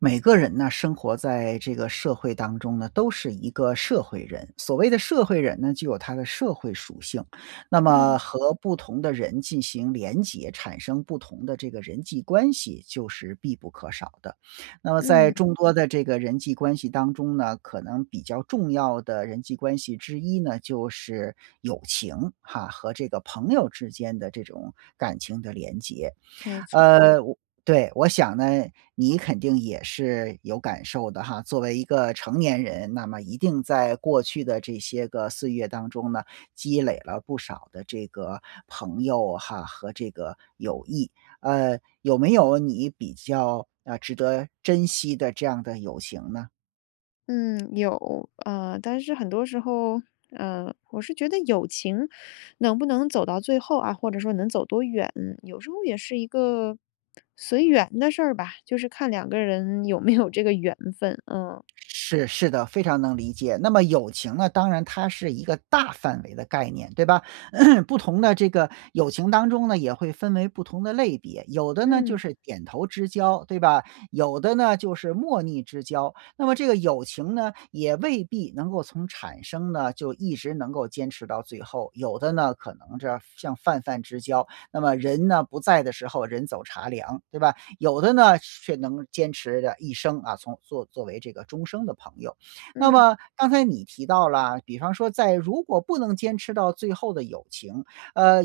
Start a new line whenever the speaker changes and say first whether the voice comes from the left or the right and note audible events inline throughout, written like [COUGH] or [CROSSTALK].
right: 每个人呢，生活在这个社会当中呢，都是一个社会人。所谓的社会人呢，就有他的社会属性。那么
left: 嗯。
right: 和不同的人进行联结，产生不同的这个人际关系就是必不可少的。那么在
left: 嗯。
right: 众多的这个人际关系当中呢，可能比较重要的人际关系之一呢，就是友情哈，和这个朋友之间的这种感情的联结。
left: 没错。
right: 呃对，我想呢，你肯定也是有感受的哈。作为一个成年人，那么一定在过去的这些个岁月当中呢，积累了不少的这个朋友哈，和这个友谊。呃有没有你比较呃值得珍惜的这样的友情呢？
left: 嗯，有。呃但是很多时候，呃我是觉得友情能不能走到最后啊，或者说能走多远，有时候也是一个随缘的事儿吧。就是看2个人有没有这个缘分，嗯。
right: 是是的，非常能理解。那么友情呢，当然它是一个大范围的概念，对吧？[CLEARS THROAT] 不同的这个友情当中呢，也会分为不同的类别，有的呢就
left: 嗯。
right: 是点头之交，对吧？有的呢就是莫逆之交。那么这个友情呢，也未必能够从产生呢，就一直能够坚持到最后。有的呢，可能是像泛泛之交，那么人呢，不在的时候人走茶凉，对吧？有的呢，却能坚持着一生，啊，从作作为这个终生的朋友。那
left: 嗯。
right: 么刚才你提到了，比方说在如果不能坚持到最后的友情，呃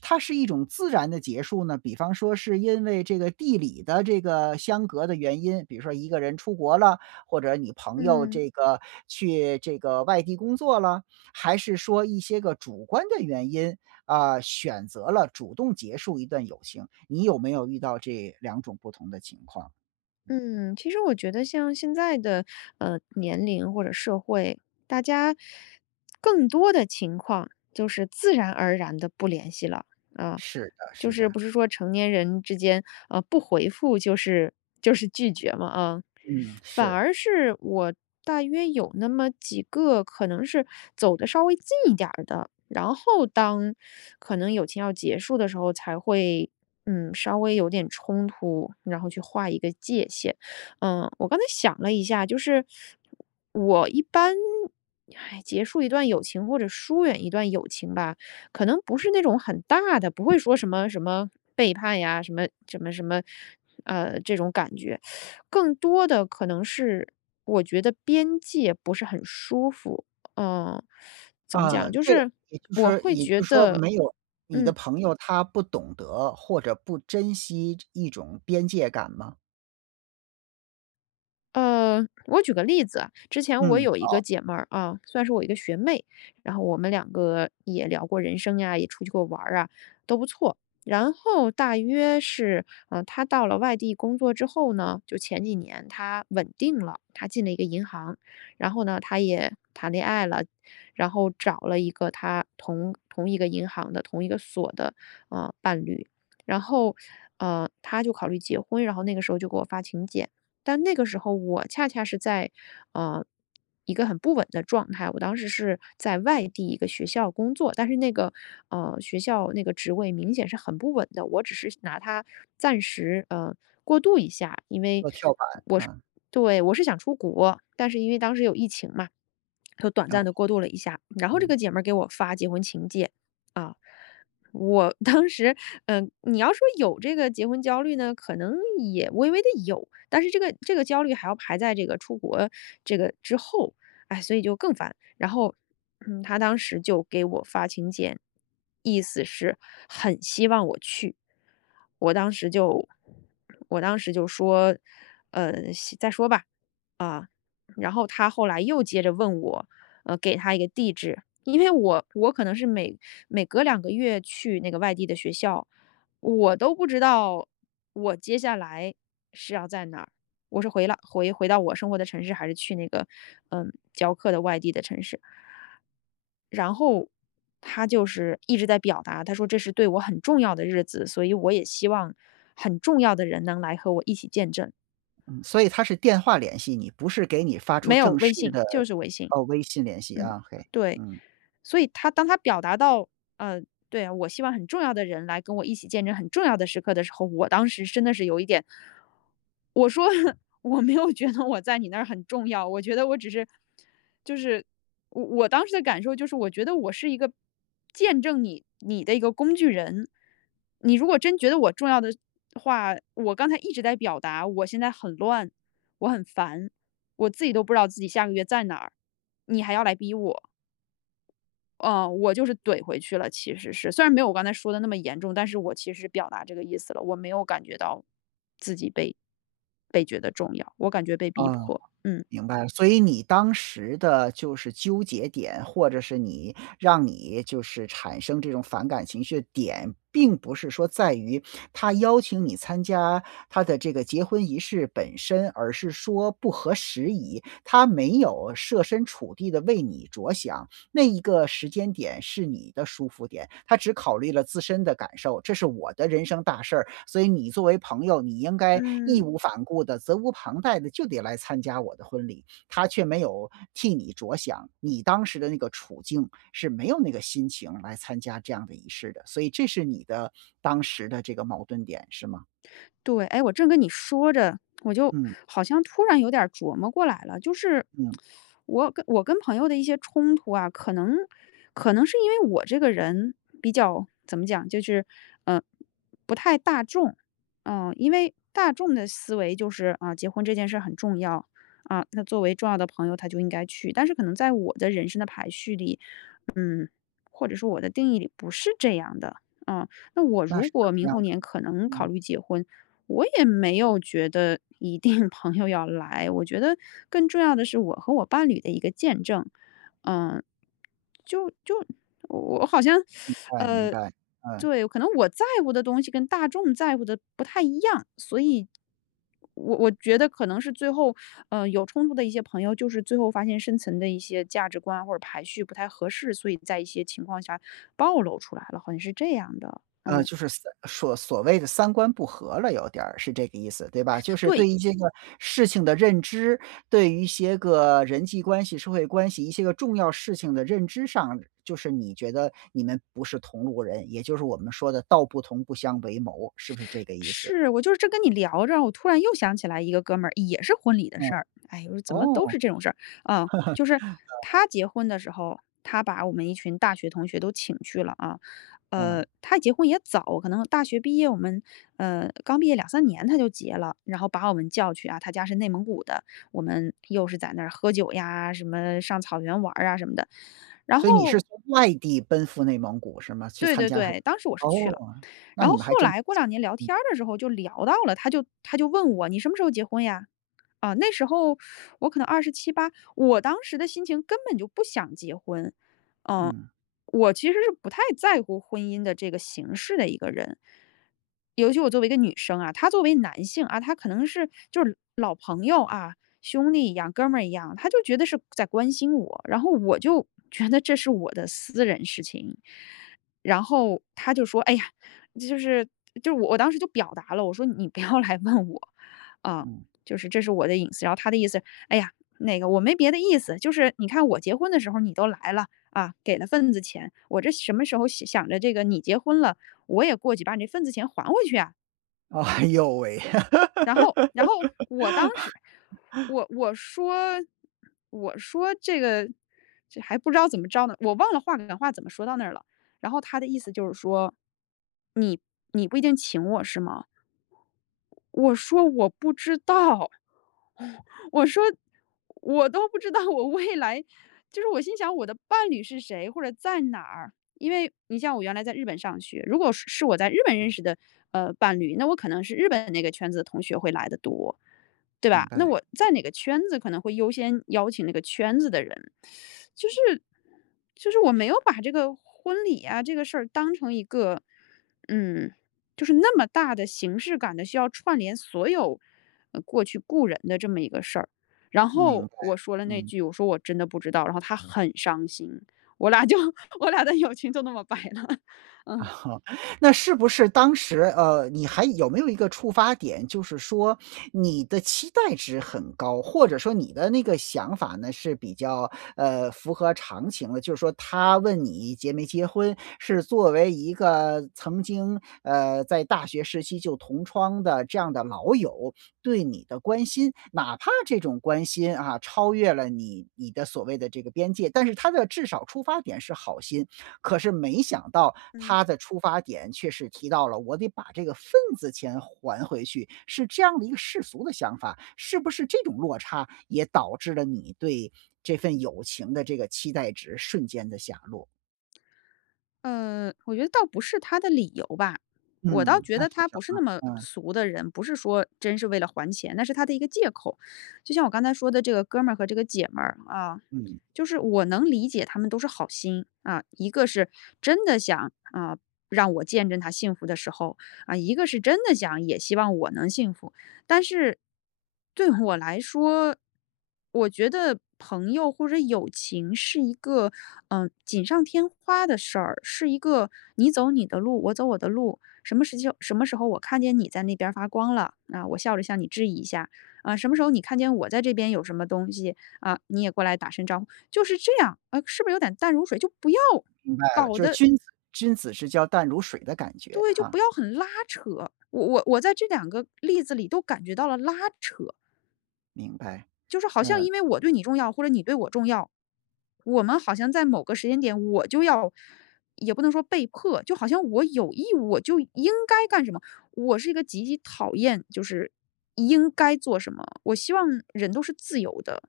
right: 它是一种自然的结束呢，比方说是因为这个地理的这个相隔的原因，比如说一个人出国了，或者你朋友
left: 嗯。
right: 这个去这个外地工作了？还是说一些个主观的原因，啊选择了主动结束一段友情。你有没有遇到这2种不同的情况？
left: 嗯，其实我觉得像现在的呃年龄或者社会，大家更多的情况就是自然而然地不联系了。啊
right: 是的
left: 就
right: 是
left: 是
right: 的。
left: 不是说成年人之间，啊不回复就是就是拒绝嘛，啊。
right: 嗯，
left: 反
right: 是。
left: 而是我大约有那么几个可能是 [SUCKS TEETH] 走得稍微近一点儿的，然后当 [SUCKS TEETH] 可能友情要结束的时候，才会嗯稍微有点冲突，然后去划一个界限。[SUCKS TEETH] 呃我刚才想了一下，就是 [SUCKS TEETH] 我一般 [SIGHS] 结束一段友情或者疏远一段友情吧，可能不是那种很大的，不会说什么什么背叛呀，什么什么什么呃这种感觉。[SUCKS TEETH] 更多的可能是我觉得边界不是很舒服，呃 [SUCKS TEETH] 怎么
right: 啊，
left: 讲？就
right: 这个
left: 是
right: 也就是
left: 我
right: 说
left: 会
right: 也就
left: 觉
right: 是说
left: 得
right: 没有你的
left: 嗯。
right: 朋友，他不懂得或者不珍惜一种边界感吗？
left: 呃，我举个例子啊，之前我
right: 嗯，
left: 有一个
right: 好。
left: 姐妹儿啊，算是我一个学妹，然后我们2个也聊过人生呀，也出去过玩儿啊，都不错。然后大约是呃，她到了外地工作之后呢，就前几年，她稳定了，她进了一个银行。然后呢，她也谈恋爱了，然后找了一个她同同一个银行的同一个所的，嗯，伴侣。然后，[SUCKS TEETH] 呃，她就考虑结婚，然后那个时候就给我发请柬。但那个时候我恰恰是在，呃一个很不稳的状态。我当时是在外地一个学校工作，但是那个，呃学校那个职位明显是很不稳的，我只是拿它暂时，呃，过渡一下，因为
right: 做跳板
left: 我是
right: 啊。
left: 对我是想出国。但是因为当时有疫情嘛，就短
right: 哦。
left: 暂地过渡了一下。然后这
right: 嗯。
left: 个姐妹儿给我发结婚请柬，啊。我当时呃，你要说有这个结婚焦虑呢，可能也微微地有，但是这个这个焦虑还要排在这个出国这个之后。唉，所以就更烦。然后，嗯，她当时就给我发请柬，意思是很希望我去。我当时就我当时就说：“呃，先再说吧。”啊，然后她后来又接着问我，呃，给她一个地址，因为我我可能是每每隔2个月去那个外地的学校，我都不知道，我接下来是要在哪儿。我是回来回回到我生活的城市，还是去那个，呃，教课的外地的城市。然后她就是一直在表达，她说：“这是对我很重要的日子，所以我也希望，很重要的人能来和我一起见证。”
right: 嗯，所以她是电话联系你，不是给你发出
left: 没有，
right: 正
left: 微
right: 式
left: 信，
right: 的
left: 就是微信。
right: 哦，微信联系
left: 嗯，
right: 啊，ok，
left: 对，
right: 嗯。
left: 所以她当她表达到，呃对啊，我希望很重要的人来跟我一起见证很重要的时刻的时候，我当时真的是有一点我说，我没有觉得我在你那儿很重要，我觉得我只是就是我我当时的感受就是我觉得我是一个见证你你的一个工具人。你如果真觉得我重要的话，我刚才一直在表达，我现在很乱、我很烦，我自己都不知道自己下个月在哪儿，你还要来逼我。哦，我就是怼回去了，其实是。虽然没有我刚才说得那么严重，但是我其实是表达这个意思了。我没有感觉到自己被被觉得重要，我感觉被逼
right: 哦。
left: 迫，嗯。
right: 明白了，所以你当时的就是纠结点，或者是你让你就是产生这种反感情绪的点，并不是说在于 [SNIFFS] 她邀请你参加她的这个结婚仪式本身，而是说不合时宜。她没有设身处地地为你着想，[SNIFFS] 那一个时间点是你的舒服点，她只考虑了自身的感受。这是我的人生大事儿，所以你作为朋友，你应该义
left: 嗯。
right: 无反顾地、责无旁贷地就得来参加我的婚礼。她却没有替你着想，你当时的那个处境，是没有那个心情来参加这样的仪式的。所以这是你的当时的这个矛盾点是吗？
left: 对，哎，我正跟你说着，我就
right: 嗯。
left: 好像突然有点儿琢磨过来了。就是
right: 嗯。
left: [SUCKS TEETH] 我跟我跟朋友的一些冲突啊，可能可能是因为我这个人比较怎么讲就是，呃，不太大众，啊。因为大众的思维就是，啊，结婚这件事儿很重要，啊，那作为重要的朋友，她就应该去。但是可能在我的人生的排序里，嗯，或者说我的定义里不是这样的，啊，那我
right: 那
left: 如
right: 是怎
left: 果
right: 么
left: 明
right: 样
left: 后
right: 的
left: 年
right: 呢？
left: 可能考
right: 嗯。
left: 虑结婚，我也没有觉得一定朋友要来。我觉得更重要的是我和我伴侣的一个见证。呃就就我好像
right: 明
left: [SUCKS TEETH]
right: 白明
left: 呃
right: 白，嗯。
left: 对，可能我在乎的东西跟大众在乎的不太一样，所以我我觉得可能是最后呃，有冲突的一些朋友就是最后发现生存的一些价值观或者排序不太合适，所以在一些情况下暴露出来了，好像是这样的，
right: 呃，
left: 嗯。
right: 就是所所所谓的三观不和了有点儿，是这个意思，对吧？就是
left: 对。
right: 对于这个事情的认知，对于一些个人际关系、社会关系一些个重要事情的认知上，就是你觉得你们不是同路人，也就是我们说的“道不同，不相为谋”，是不是这个意思？
left: 是，我就是这跟你聊着，我突然又想起来一个哥们儿，也是婚礼的
right: 嗯。
left: 事儿。哎哟，怎么都
right: 哦。
left: 是这种事儿，啊。就是
right: [LAUGHS]
left: 他结婚的时候他把我们一群大学同学都请去了啊。
right: 啊。
left: 呃，他结婚也早，可能大学毕业我们呃，刚毕业2-3年他就结了。然后把我们叫去啊，他家是内蒙古的，我们又是在那儿喝酒呀，什么上草原玩儿啊什么的。然
right: 所以你是
left: 后
right: 从外地奔赴内蒙古是吗？去
left: 对
right: 参
left: 对
right: 加他
left: 对，当时我是去
right: 哦，
left: 了。
right: 那
left: 然后
right: 你们还
left: 后
right: 真
left: 来过2年聊
right: 嗯。
left: 天儿的时候就聊到了，他就他就问我：”你什么时候结婚呀？“啊，那时候 [SUCKS TEETH] 我可能27-28，我当时的心情根本就不想结婚。嗯，
right: 嗯。
left: 我其实是不太在乎婚姻的这个形式的一个人。尤其我作为一个女生啊他作为男性啊，他可能是就是老朋友啊，兄弟一样、哥们儿一样，他就觉得是在关心我。然后我就觉得这是我的私人事情。然后他就说，哎呀，这就是就是我我当时就表达了，我说：“你不要来问我啊，
right: 嗯。
left: 就是这是我的隐私。”然后他的意思：”哎呀，那个我没别的意思，就是你看我结婚的时候你都来了，啊，给了份子钱。我这什么时候想着这个你结婚了，我也过去把你那份子钱还回去啊。“
right: 哎哟喂。
left: 然后然后我当时，
right: [LAUGHS]
left: 我我说我说这个这还不知道怎么着呢，我忘了话赶话怎么说到那儿了，然后他的意思就是说，你你不一定请我是吗？我说我不知道。[LAUGHS] 我说我都不知道我未来就是我心想我的伴侣是谁，或者在哪儿。因为你像我原来在日本上学。如果是是我在日本认识的呃伴侣，那我可能是日本那个圈子的同学会来得多，对
right: 明
left: 吧？那
right: 白。
left: 我在哪个圈子可能会优先邀请那个圈子的人。[SUCKS TEETH] 就是就是我没有把这个婚礼啊这个事儿当成一个，嗯就是那么大的形式感的需要串联所有过去故人的这么一个事儿。然
right: 明
left: 后
right: 白，
left: 我说了那
right: 嗯。
left: 句，我说我真的不知道，然后他很伤心，我俩就我俩的友情就那么掰了，嗯。
right: 哦。那是不是当时呃你还有没有一个出发点，就是说你的期待值很高，或者说你的那个想法呢，是比较呃符合常情的，就是说他问你结没结婚是作为一个曾经呃在大学时期就同窗的这样的老友，对你的关心。哪怕这种关心啊，超越了你你的所谓的这个边界，但是他的至少出发点是好心，可是没想到
left: 嗯。
right: 他的出发点却是提到了我得把这个份子钱还回去，是这样的一个世俗的想法。是不是这种落差也导致了你对这份友情的这个期待值瞬间地下落。
left: 呃，我觉得倒不是他的理由吧。我倒
right: 嗯，
left: 觉
right: 那
left: 得
right: 是
left: 他
right: 什
left: 不是那
right: 么？
left: 么
right: 嗯。
left: 俗的人，不是说真是为了还钱，那是他的一个借口。就像我刚才说的这个哥们儿和这个姐们儿啊，
right: 嗯。
left: 就是我能理解他们都是好心。啊，一个是真的想，啊，让我见证她幸福的时候，啊，一个是真的想也希望我能幸福。但是对我来说，我觉得朋友或者友情是一个，呃，锦上添花的事儿，是一个你走你的路，我走我的路，什么时候什么时候我看见你在那边儿发光了，啊，我笑着向你致意一下。啊，什么时候你看见我在这边有什么东西，啊，你也过来打声招呼。就是这样，呃，是不是有点淡如水，就不要
right: 明白了，
left: 搞
right: 就是
left: 得
right: 君子君子之交淡如水的感觉
left: 对，就
right: 哈。
left: 不要很拉扯，我我我在这两个例子里都感觉到了拉扯。
right: 明白。
left: 就是好像
right: 嗯。
left: 因为我对你重要或者你对我重要，我们好像在某个时间点我就要也不能说被迫。就好像我有义务，我就应该干什么。我是一个极其讨厌，就是应该做什么。我希望人都是自由的，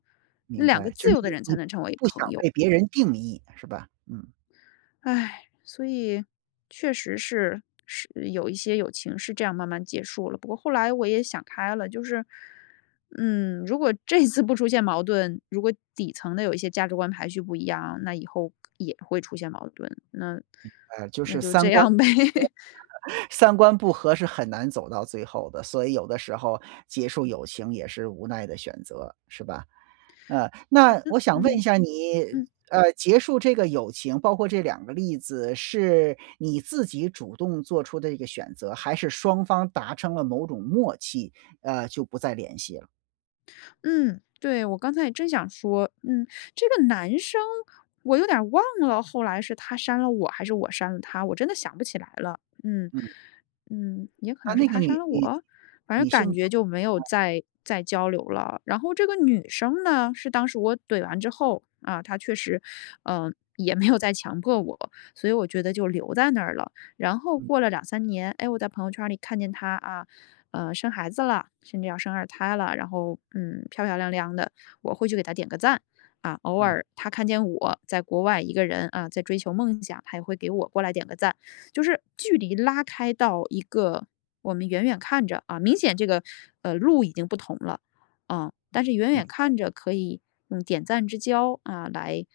right: 明
left: 两个
right: 白，就
left: 自
right: 是
left: 由的人
right: 你
left: 才
right: 你
left: 能成为
right: 不
left: 朋
right: 想
left: 友。
right: 被别人定义，是吧？嗯。
left: 唉，所以，确实是是有一些友情是这样慢慢结束了。不过后来我也想开了，就是，嗯，如果这次不出现矛盾，如果底层的有一些价值观排序不一样，那以后也会出现矛盾，那
right: 明白，就
left: 那
right: 是
left: 就
right: 三
left: 这
right: 观不
left: 样呗。
right: 合。三观不合是很难走到最后的，所以有的时候结束友情也是无奈的选择，是吧？呃，
left: 好
right: 那
left: 的，
right: 我想问一
left: 嗯，
right: 下你，
left: 嗯。
right: 呃，结束这个友情，包括这两个例子，是你自己主动做出的一个选择还是双方达成了某种默契，呃，就不再联系了？
left: 嗯，对，我刚才也正想说，嗯，这个男生我有点儿忘了，后来是他删了我，还是我删了他，我真的想不起来了，嗯。
right: 嗯。
left: 嗯，也可
right: 啊，
left: 能是
right: 那个
left: 他删
right: 女
left: 了
right: 女
left: 我？反正
right: 女性
left: 感
right: 吗？
left: 觉就没有
right: 哦。
left: 再再交流了。然后这个女生呢，是当时我怼完之后，啊，她确实，呃，也没有再强迫我，所以我觉得就留在那儿了。然后
right: 嗯。
left: 过了2-3年，哎，我在朋友圈里看见她，啊，呃，生孩子了，甚至要生二胎了，然后，嗯，漂漂亮亮的，我会去给她点个赞。啊，偶
right: 嗯。
left: 尔她看见我在国外一个人，啊，在追求梦想，她也会给我过来点个赞。就是距离拉开到一个我们远远看着啊，明显这个，呃，路已经不同了，呃，但是远
right: 你
left: 远
right: 很
left: 看着可以用点赞之交，啊，来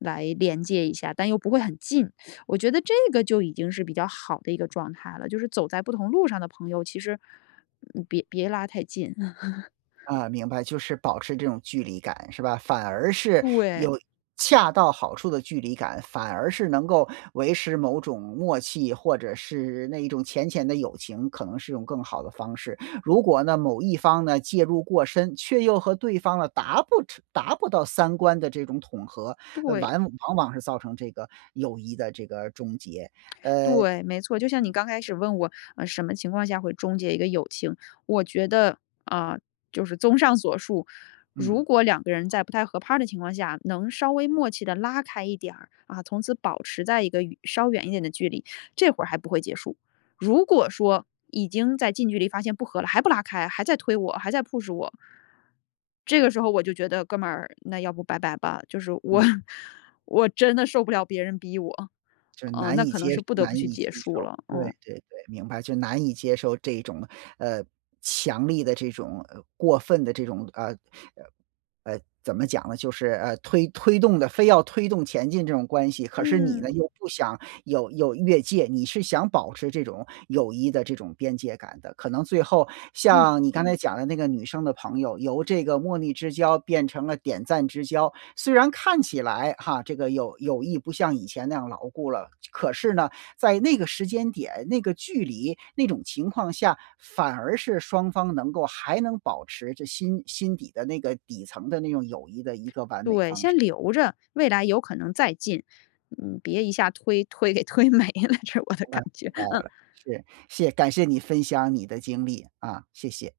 left: 来连接一下，但又不会很近。[SUCKS TEETH] 我觉得这个就已经是比较好的一个状态了，就是走在不同路上的朋友其实，嗯，别别拉太近。[LAUGHS]
right: 呃，明白，就是保持这种距离感是吧？反而是
left: 对。
right: 有恰到好处的距离感，反而是能够维持某种默契，或者是那一种浅浅的友情，可能是用更好的方式。如果呢，某一方呢，介入过深，却又和对方呢达不成达不到三观的这种统合，呃，
left: 对。
right: 完往往是造成这个友谊的这个终结，呃
left: 对，没错，就像你刚开始问我：“呃，什么情况下会终结一个友情？”我觉得，啊，就是综上所述，
right: 嗯。
left: 如果2个人在不太合拍儿的情况下，能稍微默契地拉开一点儿，啊，从此保持在一个远稍远一点的距离，这会儿还不会结束。如果说，已经在近距离发现不和了，还不拉开，还在推我、还在 push 我，这个时候我就觉得：“哥们儿，那要不拜拜吧。”就是我
right: 嗯。
left: 我真的受不了别人逼我，
right: 就是
left: 嗯，
right: 难
left: 那
right: 以
left: 可能
right: 接
left: 是不得
right: 难
left: 不去
right: 以接
left: 结束
right: 受，
left: 了，
right: 对
left: 嗯。
right: 对对，明白。就难以接受这种，呃，强力的这种，呃，过分的这种，呃呃呃，怎么讲呢？就是，呃，推推动的非要推动前进这种关系，可是你呢
left: 嗯。
right: 又不想有有越界，你是想保持这种友谊的这种边界感的。可能最后
left: 嗯。
right: 像你刚才讲的那个女生的朋友，由这个莫逆之交变成了点赞之交，虽然看起来哈，这个友友谊不像以前那样牢固了，这可是呢，在那个时间点、那个距离、那种情况下，反而是双方能够还能保持着心心底的那个、底层的那种友谊的一个完美
left: 对，
right: 方式。
left: 先留着，未来有可能再进，嗯，别一下推推给推没了，这是我的
right: 那
left: 感
right: 明
left: 觉，
right: 白
left: 嗯。
right: 了，是。谢感谢你分享你的经历，啊，谢谢。